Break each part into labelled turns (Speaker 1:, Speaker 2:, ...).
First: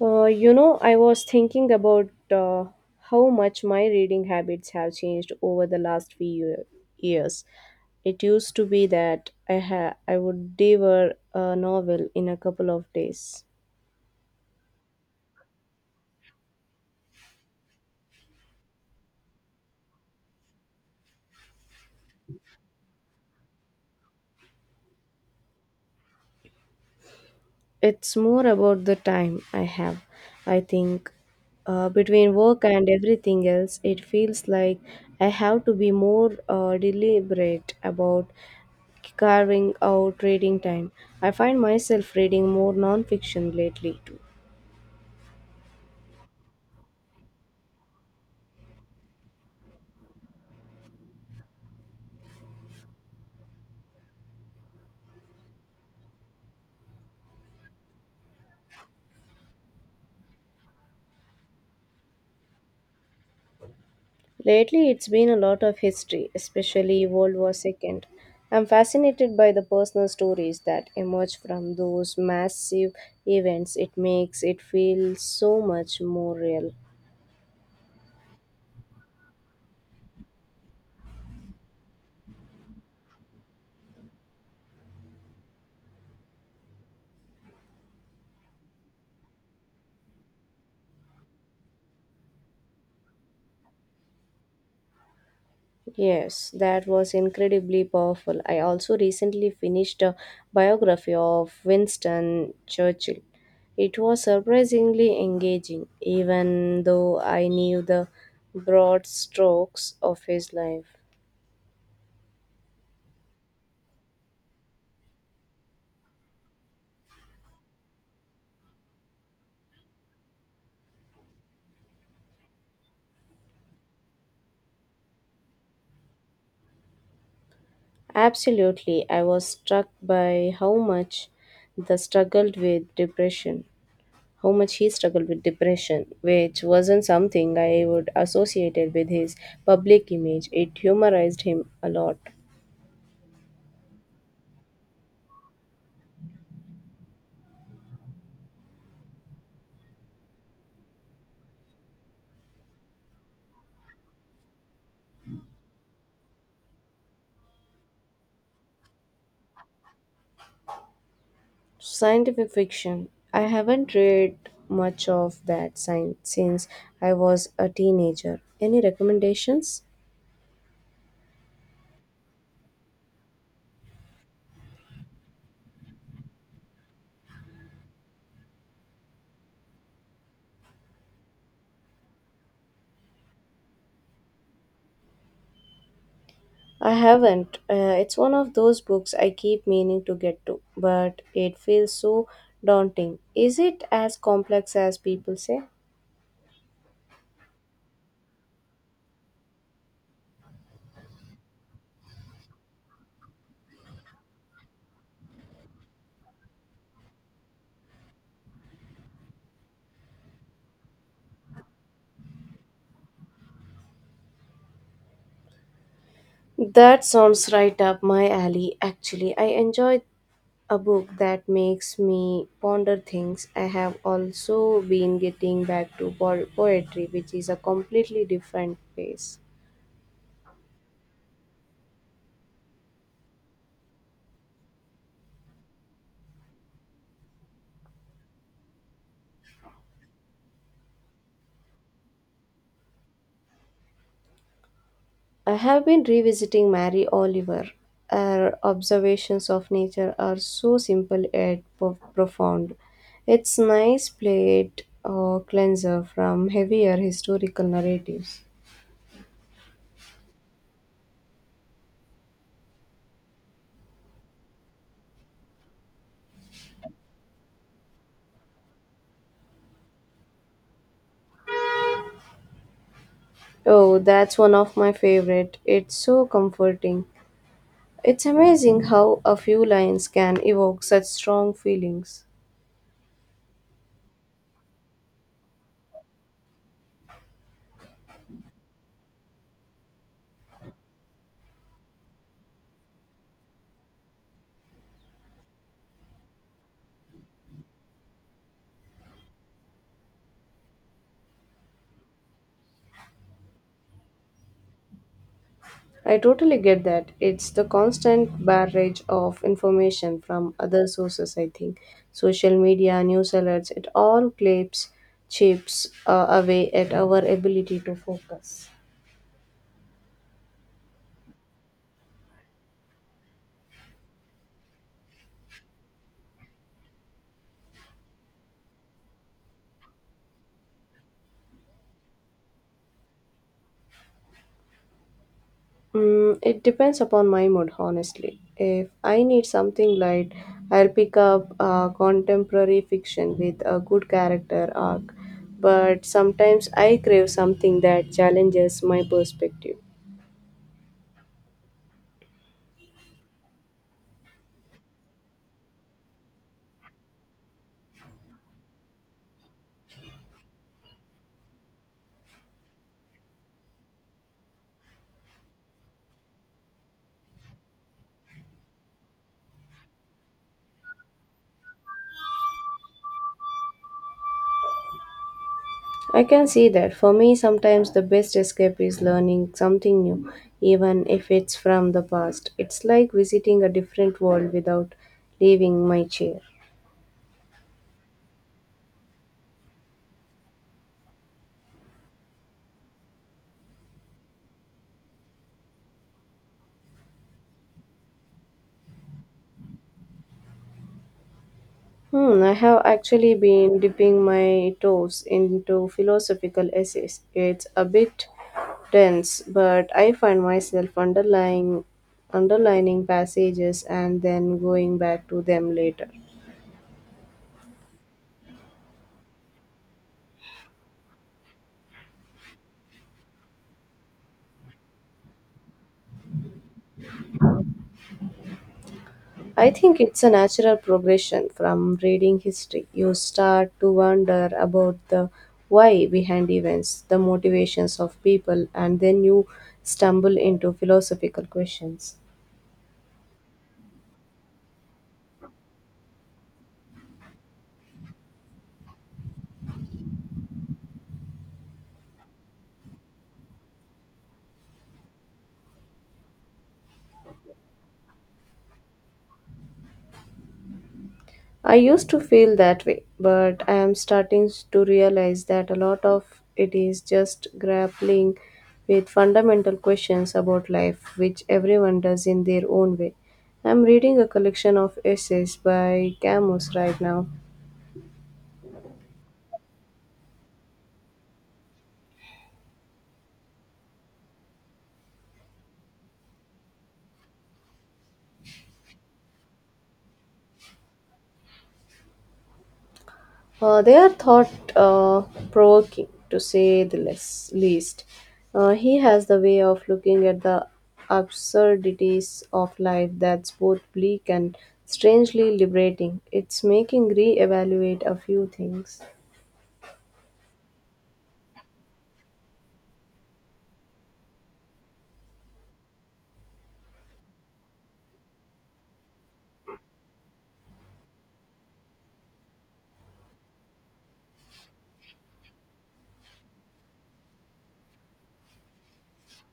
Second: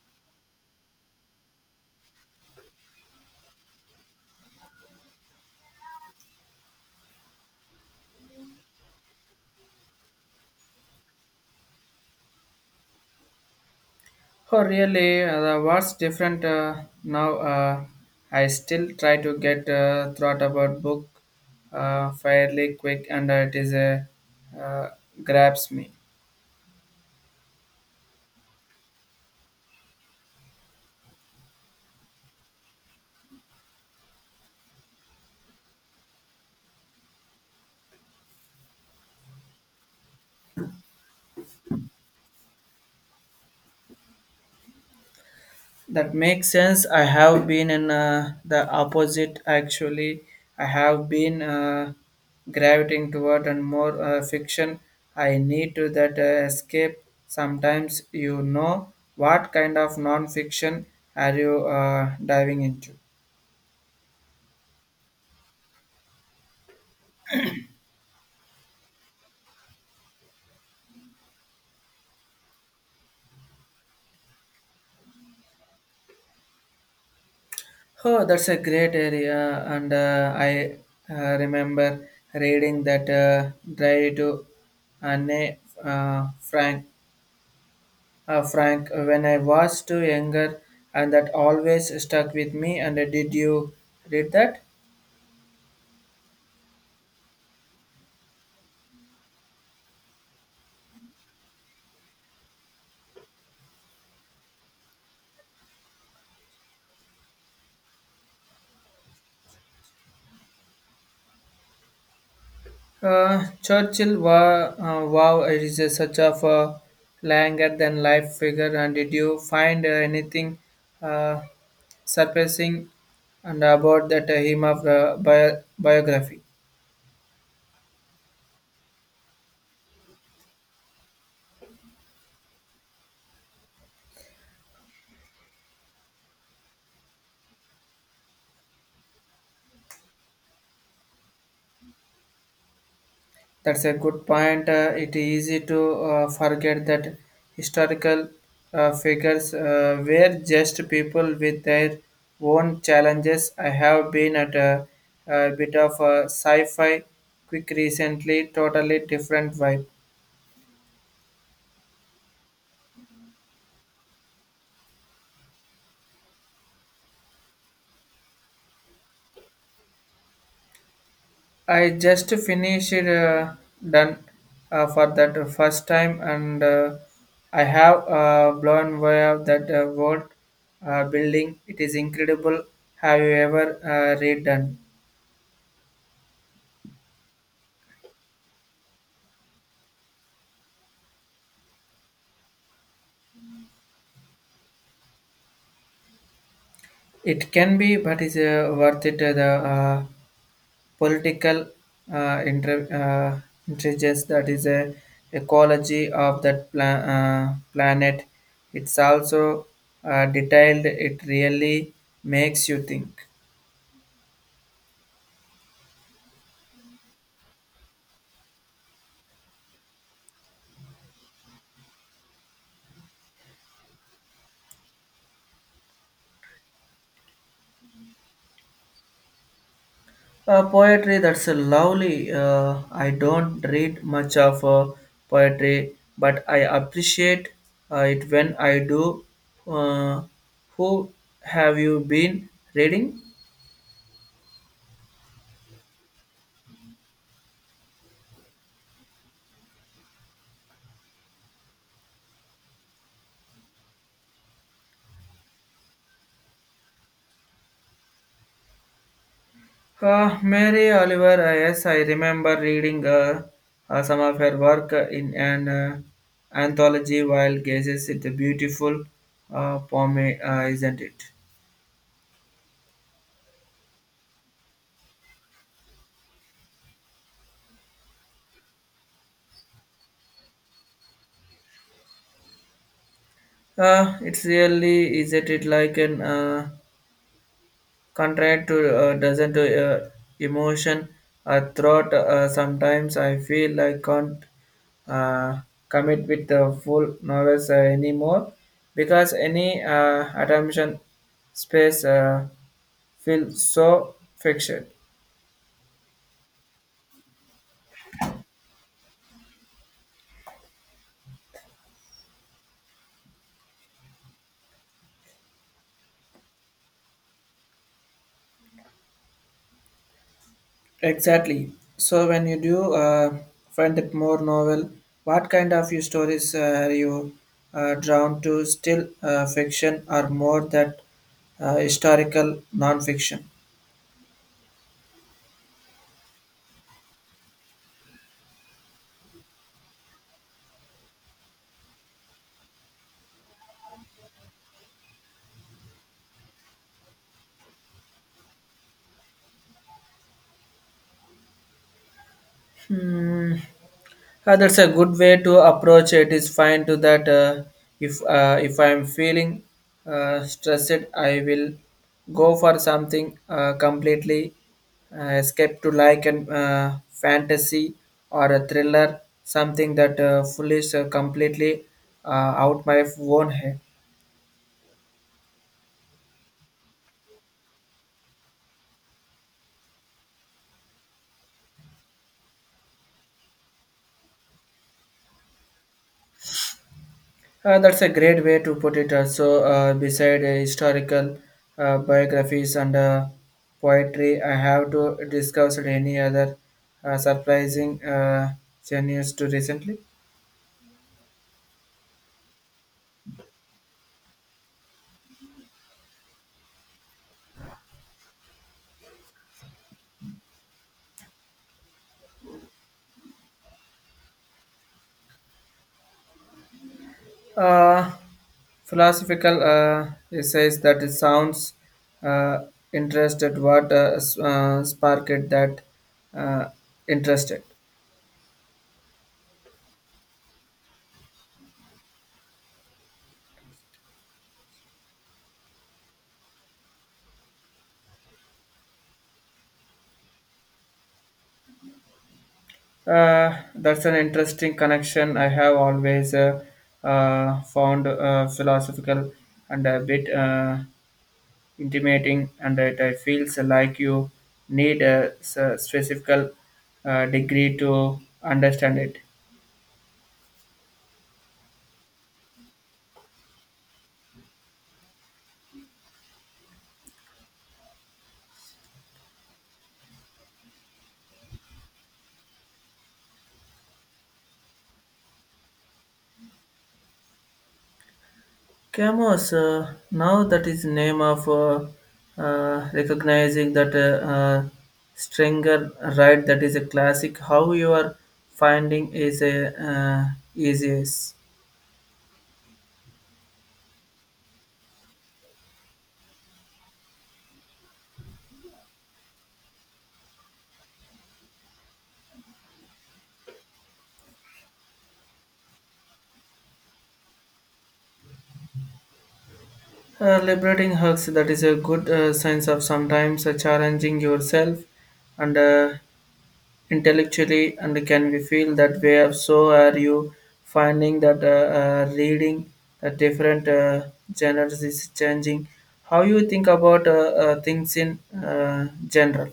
Speaker 1: I was thinking about how much my reading habits have changed over the years. It used to be that I would devour a novel in a couple of days.
Speaker 2: Oh, really? The what's different now? I still try to get thought about book fairly quick, and it is a uh, grabs me.
Speaker 1: It's more about the time I have. I think between work and everything else, it feels like I have to be more deliberate about carving out reading time. I find myself reading more nonfiction lately too.
Speaker 2: That makes sense. I have been in the opposite actually. I have been gravitating toward and more fiction. I need to that escape. Sometimes you know what kind of non-fiction are you diving into.
Speaker 1: Lately, it's been a lot of history, especially World War II. I'm fascinated by the personal stories that emerge from those massive events. It makes it feel so much more real.
Speaker 2: Oh, that's a great area, and I remember reading that Drive to Anne uh, Frank Frank when I was too younger, and that always stuck with me. And did you read that?
Speaker 1: Yes, that was incredibly powerful. I also recently finished a biography of Winston Churchill. It was surprisingly engaging, even though I knew the broad strokes of his life.
Speaker 2: Churchill, wow, it is a such of a longer than life figure. And did you find anything uh, surprising and about that him of biography?
Speaker 1: Absolutely, I was struck by the struggled with depression, how much he struggled with depression, which wasn't something I would associated with his public image. It humorized him a lot.
Speaker 2: That's a good point. It is easy to forget that historical figures were just people with their own challenges. I have been a bit of a sci fi quick recently, totally different vibe.
Speaker 1: Scientific fiction. I haven't read much of that science since I was a teenager. Any recommendations?
Speaker 2: I just finished done for that first time, and I have blown away of that world building. It is incredible. Have you ever read done?
Speaker 1: I haven't. It's one of those books I keep meaning to get to, but it feels so daunting. Is it as complex as people say?
Speaker 2: It can be, but it's worth it. The political uh, inter- uh, intelligence that is a ecology of that planet. It's also detailed. It really makes you think.
Speaker 1: That sounds right up my alley, actually. I enjoy a book that makes me ponder things. I have also been getting back to poetry, which is a completely different pace.
Speaker 2: Poetry that's a lovely. I don't read much of poetry, but I appreciate it when I do. Uh, who have you been reading?
Speaker 1: I have been revisiting Mary Oliver. Her observations of nature are so simple yet profound. It's nice plate or cleanser from heavier historical narratives.
Speaker 2: Mary Oliver, yes, I remember reading some of her work in an anthology while gazes at the beautiful poem, isn't it?
Speaker 1: Oh, that's one of my favorite. It's so comforting. It's amazing how a few lines can evoke such strong feelings.
Speaker 2: It's really, isn't it like an contract to doesn't emotion throat. Sometimes I feel I can't uh, commit with the full novels anymore because any attention space. Feel so fixed.
Speaker 1: I totally get that. It's the constant barrage of information from other sources, I think. Social media, news alerts, it all clips chips away at our ability to focus.
Speaker 2: Exactly. So when you do find it more novel, what kind of your stories are you drawn to? Still fiction or more that historical non-fiction?
Speaker 1: Mm, it depends upon my mood, honestly. If I need something light, I'll pick up contemporary fiction with a good character arc. But sometimes I crave something that challenges my perspective.
Speaker 2: That's a good way to approach It's fine to that. If if I'm feeling stressed, I will go for something completely escape to like and fantasy or a thriller, something that fully completely uh, out my own head.
Speaker 1: I can see that. For me, sometimes the best escape is learning something new, even if it's from the past. It's like visiting a different world without leaving my chair.
Speaker 2: That's a great way to put it. Also, beside historical biographies and poetry, I have to discuss any other surprising genius to recently.
Speaker 1: Hmm, I have actually been dipping my toes into philosophical essays. It's a bit dense, but I find myself underlying underlining passages and then going back to them later.
Speaker 2: Uh, Philosophical essays that it sounds uh, interested. What sparked that uh, interested?
Speaker 1: I think it's a natural progression from reading history. You start to wonder about the why behind events, the motivations of people, and then you stumble into philosophical questions.
Speaker 2: That's an interesting connection. I have always found philosophical and a bit intimidating, and it, feels like you need a specific degree to understand it.
Speaker 1: I used to feel that way, but I am starting to realize that a lot of it is just grappling with fundamental questions about life, which everyone does in their own way. I'm reading a collection of essays by Camus right now.
Speaker 2: Camus, now that is name of recognizing that Stringer right that is a classic. How you are finding is a easiest.
Speaker 1: They are thought provoking, to say the least. He has the way of looking at the absurdities of life that's both bleak and strangely liberating. It's making re-evaluate a few things.
Speaker 2: Liberating hugs, that is a good sense of sometimes challenging yourself and intellectually, and can we feel that way? If So, are you finding that reading the different genres is changing? How you think about things in general?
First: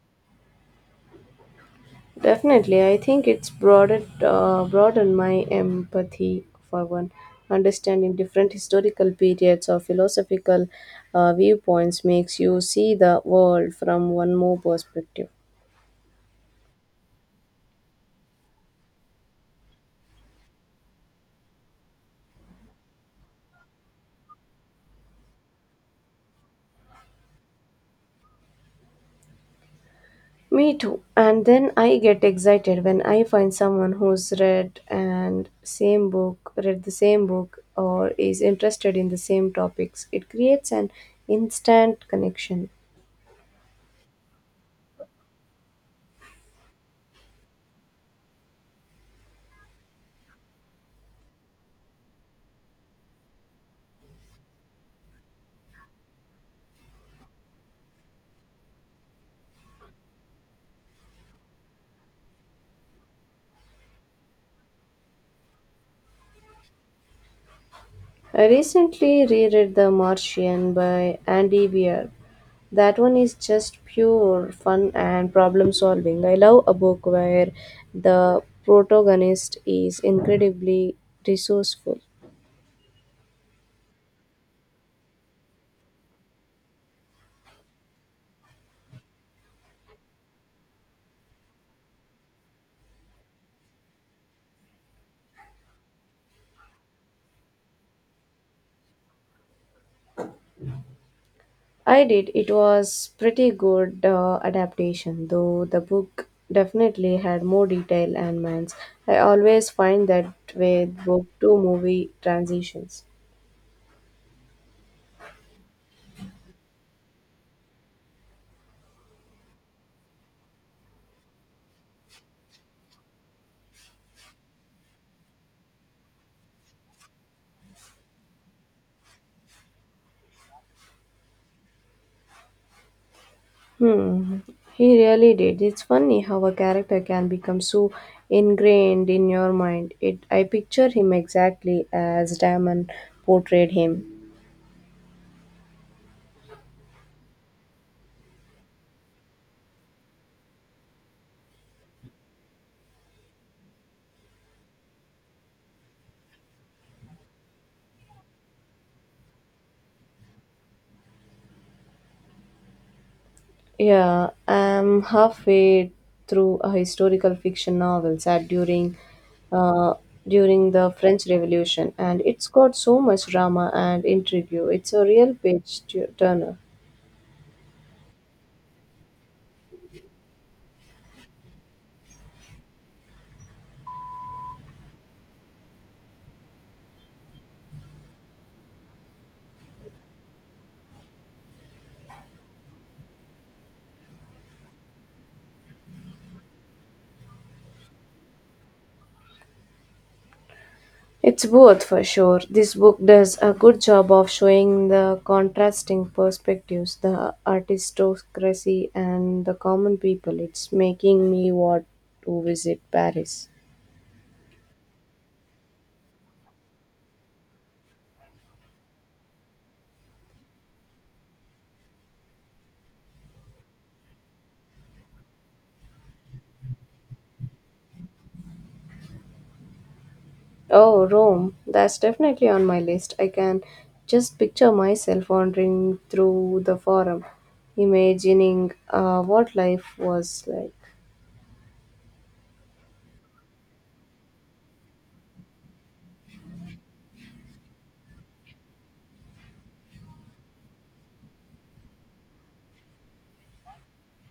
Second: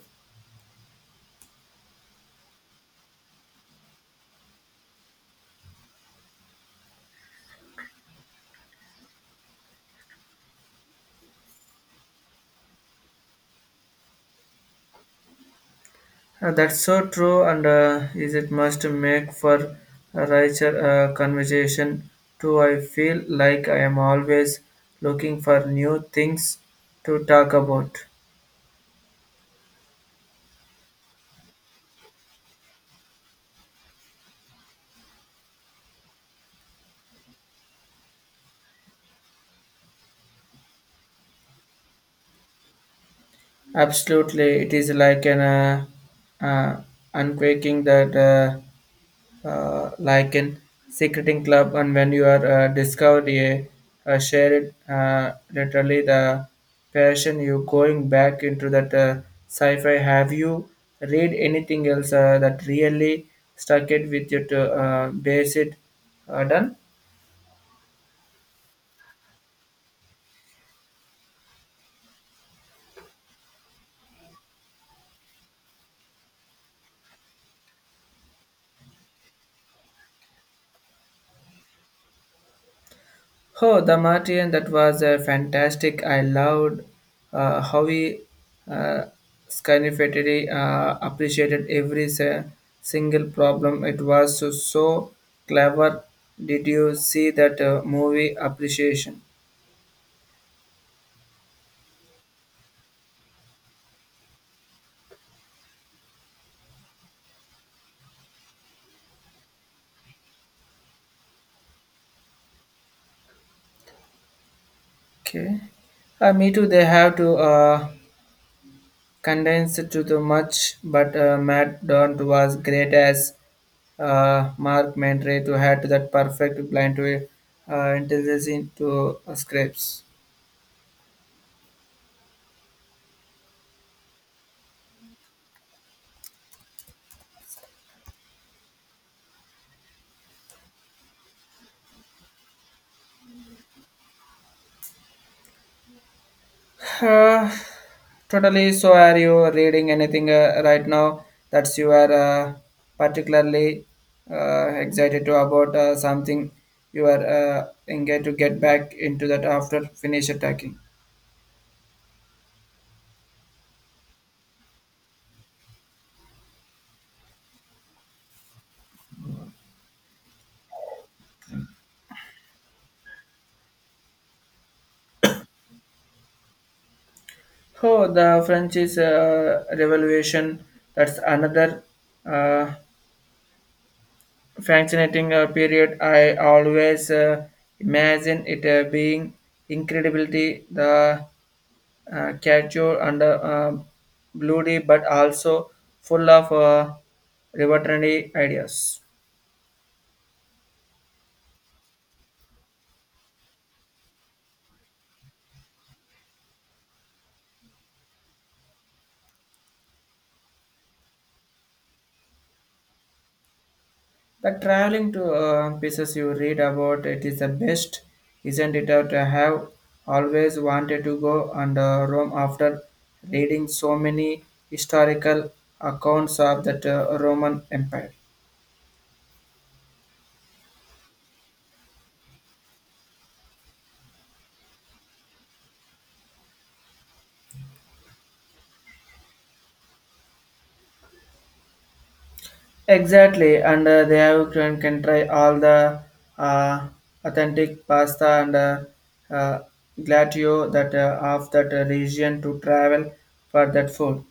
Speaker 1: Definitely, I think it's broadened my empathy for one. Understanding different historical periods or philosophical viewpoints makes you see the world from one more perspective.
Speaker 2: That's so true, and is it must make for a richer conversation too. I feel like I am always looking for new things to talk about.
Speaker 1: Me too. And then I get excited when I find someone who's read and same book, read the same book or is interested in the same topics. It creates an instant connection.
Speaker 2: Absolutely, it is like an uh, unquaking that. Like in secreting club and when you are discovered a shared literally the passion you going back into that sci-fi have you read anything else that really stuck it with you to base it done
Speaker 1: I recently reread The Martian by Andy Weir. That one is just pure fun and problem solving. I love a book where the protagonist is incredibly resourceful.
Speaker 2: Oh, the Martian, that was fantastic. I loved how he uh, significantly appreciated every single problem. It was so clever. Did you see that movie appreciation?
Speaker 1: I did. It was pretty good adaptation, though the book definitely had more detail and mans. I always find that with book to movie transitions.
Speaker 2: Okay. Me too. They have to condense it to the much, but Matt Daunt was great as Mark Mentre to add to that perfect blend to intelligence into scripts.
Speaker 1: Hmm. He really did. It's funny how a character can become so ingrained in your mind. It. I picture him exactly as Damon portrayed him.
Speaker 2: Uh, Totally. So, are you reading anything right now that you are particularly excited to about something you are engaged to get back into that after finish attacking?
Speaker 1: Yeah, I'm halfway through a historical fiction novel set uh, during the French Revolution, and it's got so much drama and intrigue. It's a real turner.
Speaker 2: Oh, the French is Revolution. That's another uh, fascinating period. I always imagine it being incredibly the caricature and bloody, but also full of revolutionary ideas.
Speaker 1: It's both for sure. This book does a good job of showing the contrasting perspectives, the aristocracy and the common people. It's making me want to visit Paris.
Speaker 2: The traveling to pieces you read about it is the best, isn't it? Out I have always wanted to go and Rome after reading so many historical accounts of that Roman Empire.
Speaker 1: Oh, Rome. That's definitely on my list. I can just picture myself wandering through the forum, imagining what life was like.
Speaker 2: Exactly, and they have can try all the uh, authentic pasta and uh, glatio that of that region to travel for that food.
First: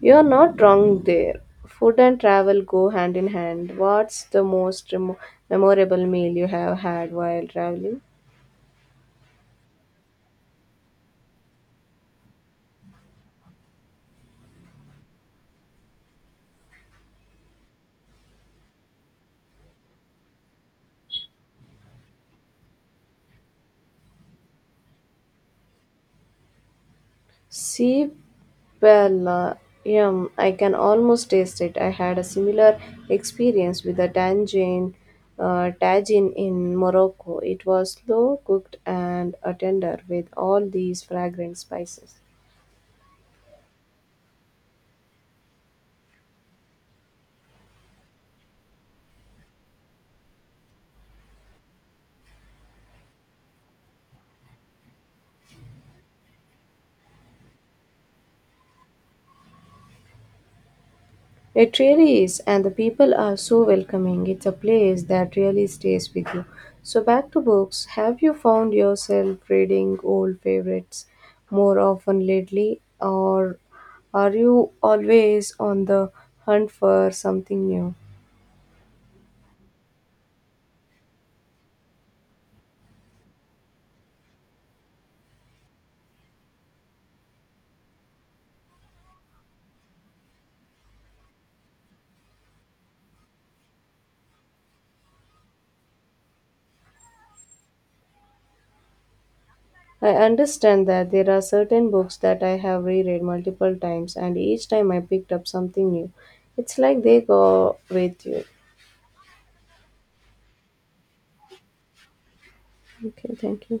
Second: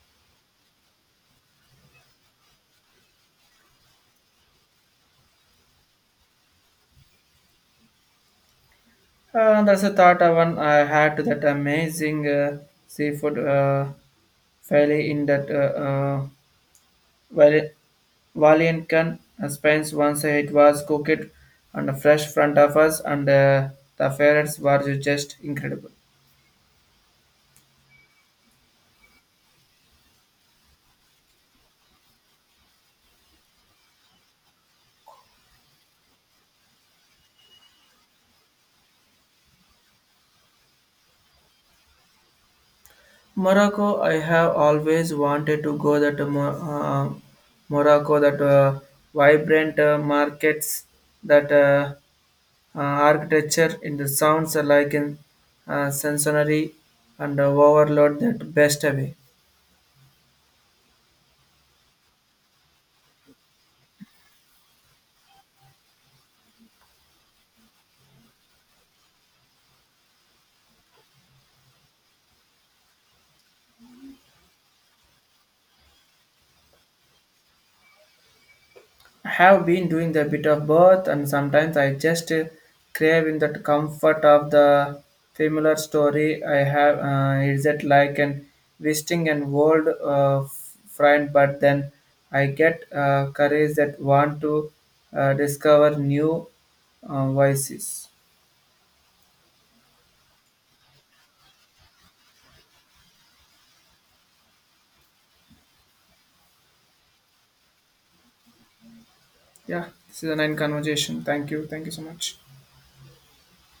Speaker 1: You're not wrong there. Food and travel go hand in hand. What's the most remo memorable meal you have had while traveling?
Speaker 2: That's a thought one I had to that amazing seafood fairly in that Val- Valiancan Spence once it was cooked on a fresh front of us and the ferrets were just incredible.
Speaker 1: Ceebalayam, I can almost taste it. I had a similar experience with a tagine in Morocco. It was slow cooked and tender with all these fragrant spices.
Speaker 2: Morocco, I have always wanted to go that Morocco, that vibrant markets, that architecture in the sounds are like in sensory and overload that best away.
Speaker 1: It really is, and the people are so welcoming. It's a place that really stays with you. So, back to books. Have you found yourself reading old favorites more often lately, or are you always on the hunt for something new?
Speaker 2: I have been doing a bit of both, and sometimes I just crave in that comfort of the familiar story. I have is it like an visiting an old friend, but then I get courage that want to discover new voices.
Speaker 1: I understand that there are certain books that I have reread multiple times, and each time I picked up something new. It's like they go with you.
Speaker 2: Yeah, this is a nine conversation. Thank you. Thank you so much.
Speaker 1: Okay, thank you.